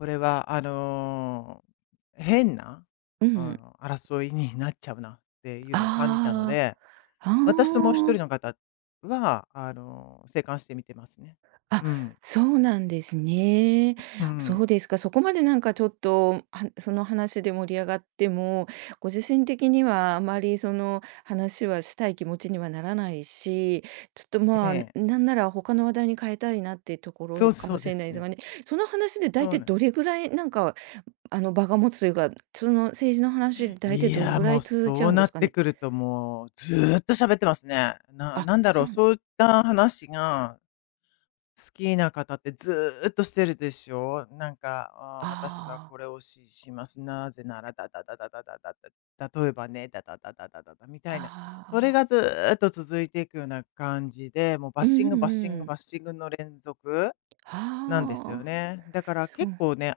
これはあの、変な、うあん。の、争いになっちゃうなっていうのを感じたのああで。ああああ。は私ともうひとーん。りの方はあの、静観して見てますね。あ、うん。そうなんですね。うそん。うですか。そこまでなんか、ちょっと、はその話で盛り上がっても、ご自身的にはあまり、その話はしたい気持ちにはならないし、ちょっと、えまあ、え。なんなら、他の話題に変えたいなっていうとこそうろすかそもうしでれすないですね。がね。その話で、だいそたういなん。どれぐらい、なんか、あの、場が持つというか、その政治の話で、だいたいいどれや、ぐらもいう、続いちゃそううんでなすっかてね。くるともう、ずっと喋ってますね。なあ、なんだろそう、んそういった話が好きな方って、ずっとしてるでしょう？なんか、ああ、「私はああ。これを支持します。なぜなら、ダダダダダダダダ」。「例えばね、ダダダダダダダ」みたああいな。あそああれあ。がずっと続いていくような感じで、もうバッうシんンうんグバッシンうグん。バッシングの連続はなんですよあ、ああ。ね。だからそ結う。構ね、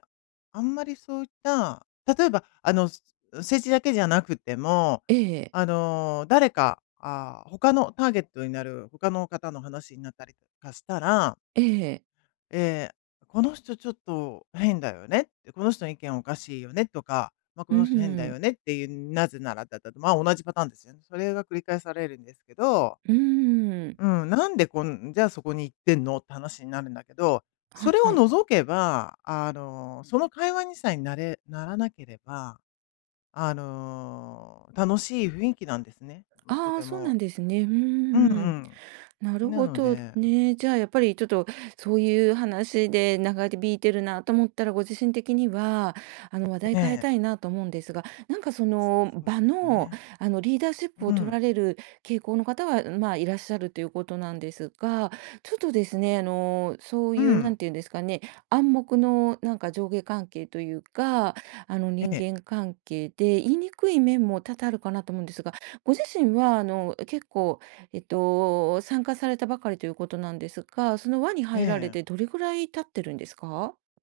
あんまりそういった、例えば、あの、す政治だけじゃなくても、ええ。あの、誰かああ、他のターゲットになる、他の方の話になったりとかしたらええ。ええ、「この人ちょっと変だよね」って。「この人の意見おかしいよね」とか、ま、「こふのふ人変だん。よね」っていう。「なぜなら、ダダダ」と。ま、同じパターンですよね。それが繰り返されるんですけど。うーん。うん、なんでこんじゃあ、そこに行ってんの、って話になるんだけど。そは、れをはい。除けば、あの、その会話にさえなれならなければ、あの、楽しい雰囲気なんですね。うん、とああ、てそうもなんですね。ふんふんうんうふんふん。なるん。なほのどでね。じゃあ、やっぱり、ちょっと、そういう話で長引いてるなと思ったら、ご自身的には、あの、話題え変ええ。たいなと思うんですが。なんか、そのそう場ですの、ね。あの、リーダーシップをう取ん。られる傾向の方は、うまあ、いらっしゃるということなんですが。ちょっとですね、あの、そうういうなんん。て言うんですかね暗黙のなんか、上下関係というか、あの、人ええ。間関係で、言いにくい面も多々あるかなと思うんですが。ご自身は、あの、結構えっと、参加されたばかりということなんですが。その輪にえ入られえ。て、どれぐらい経ってるんですか？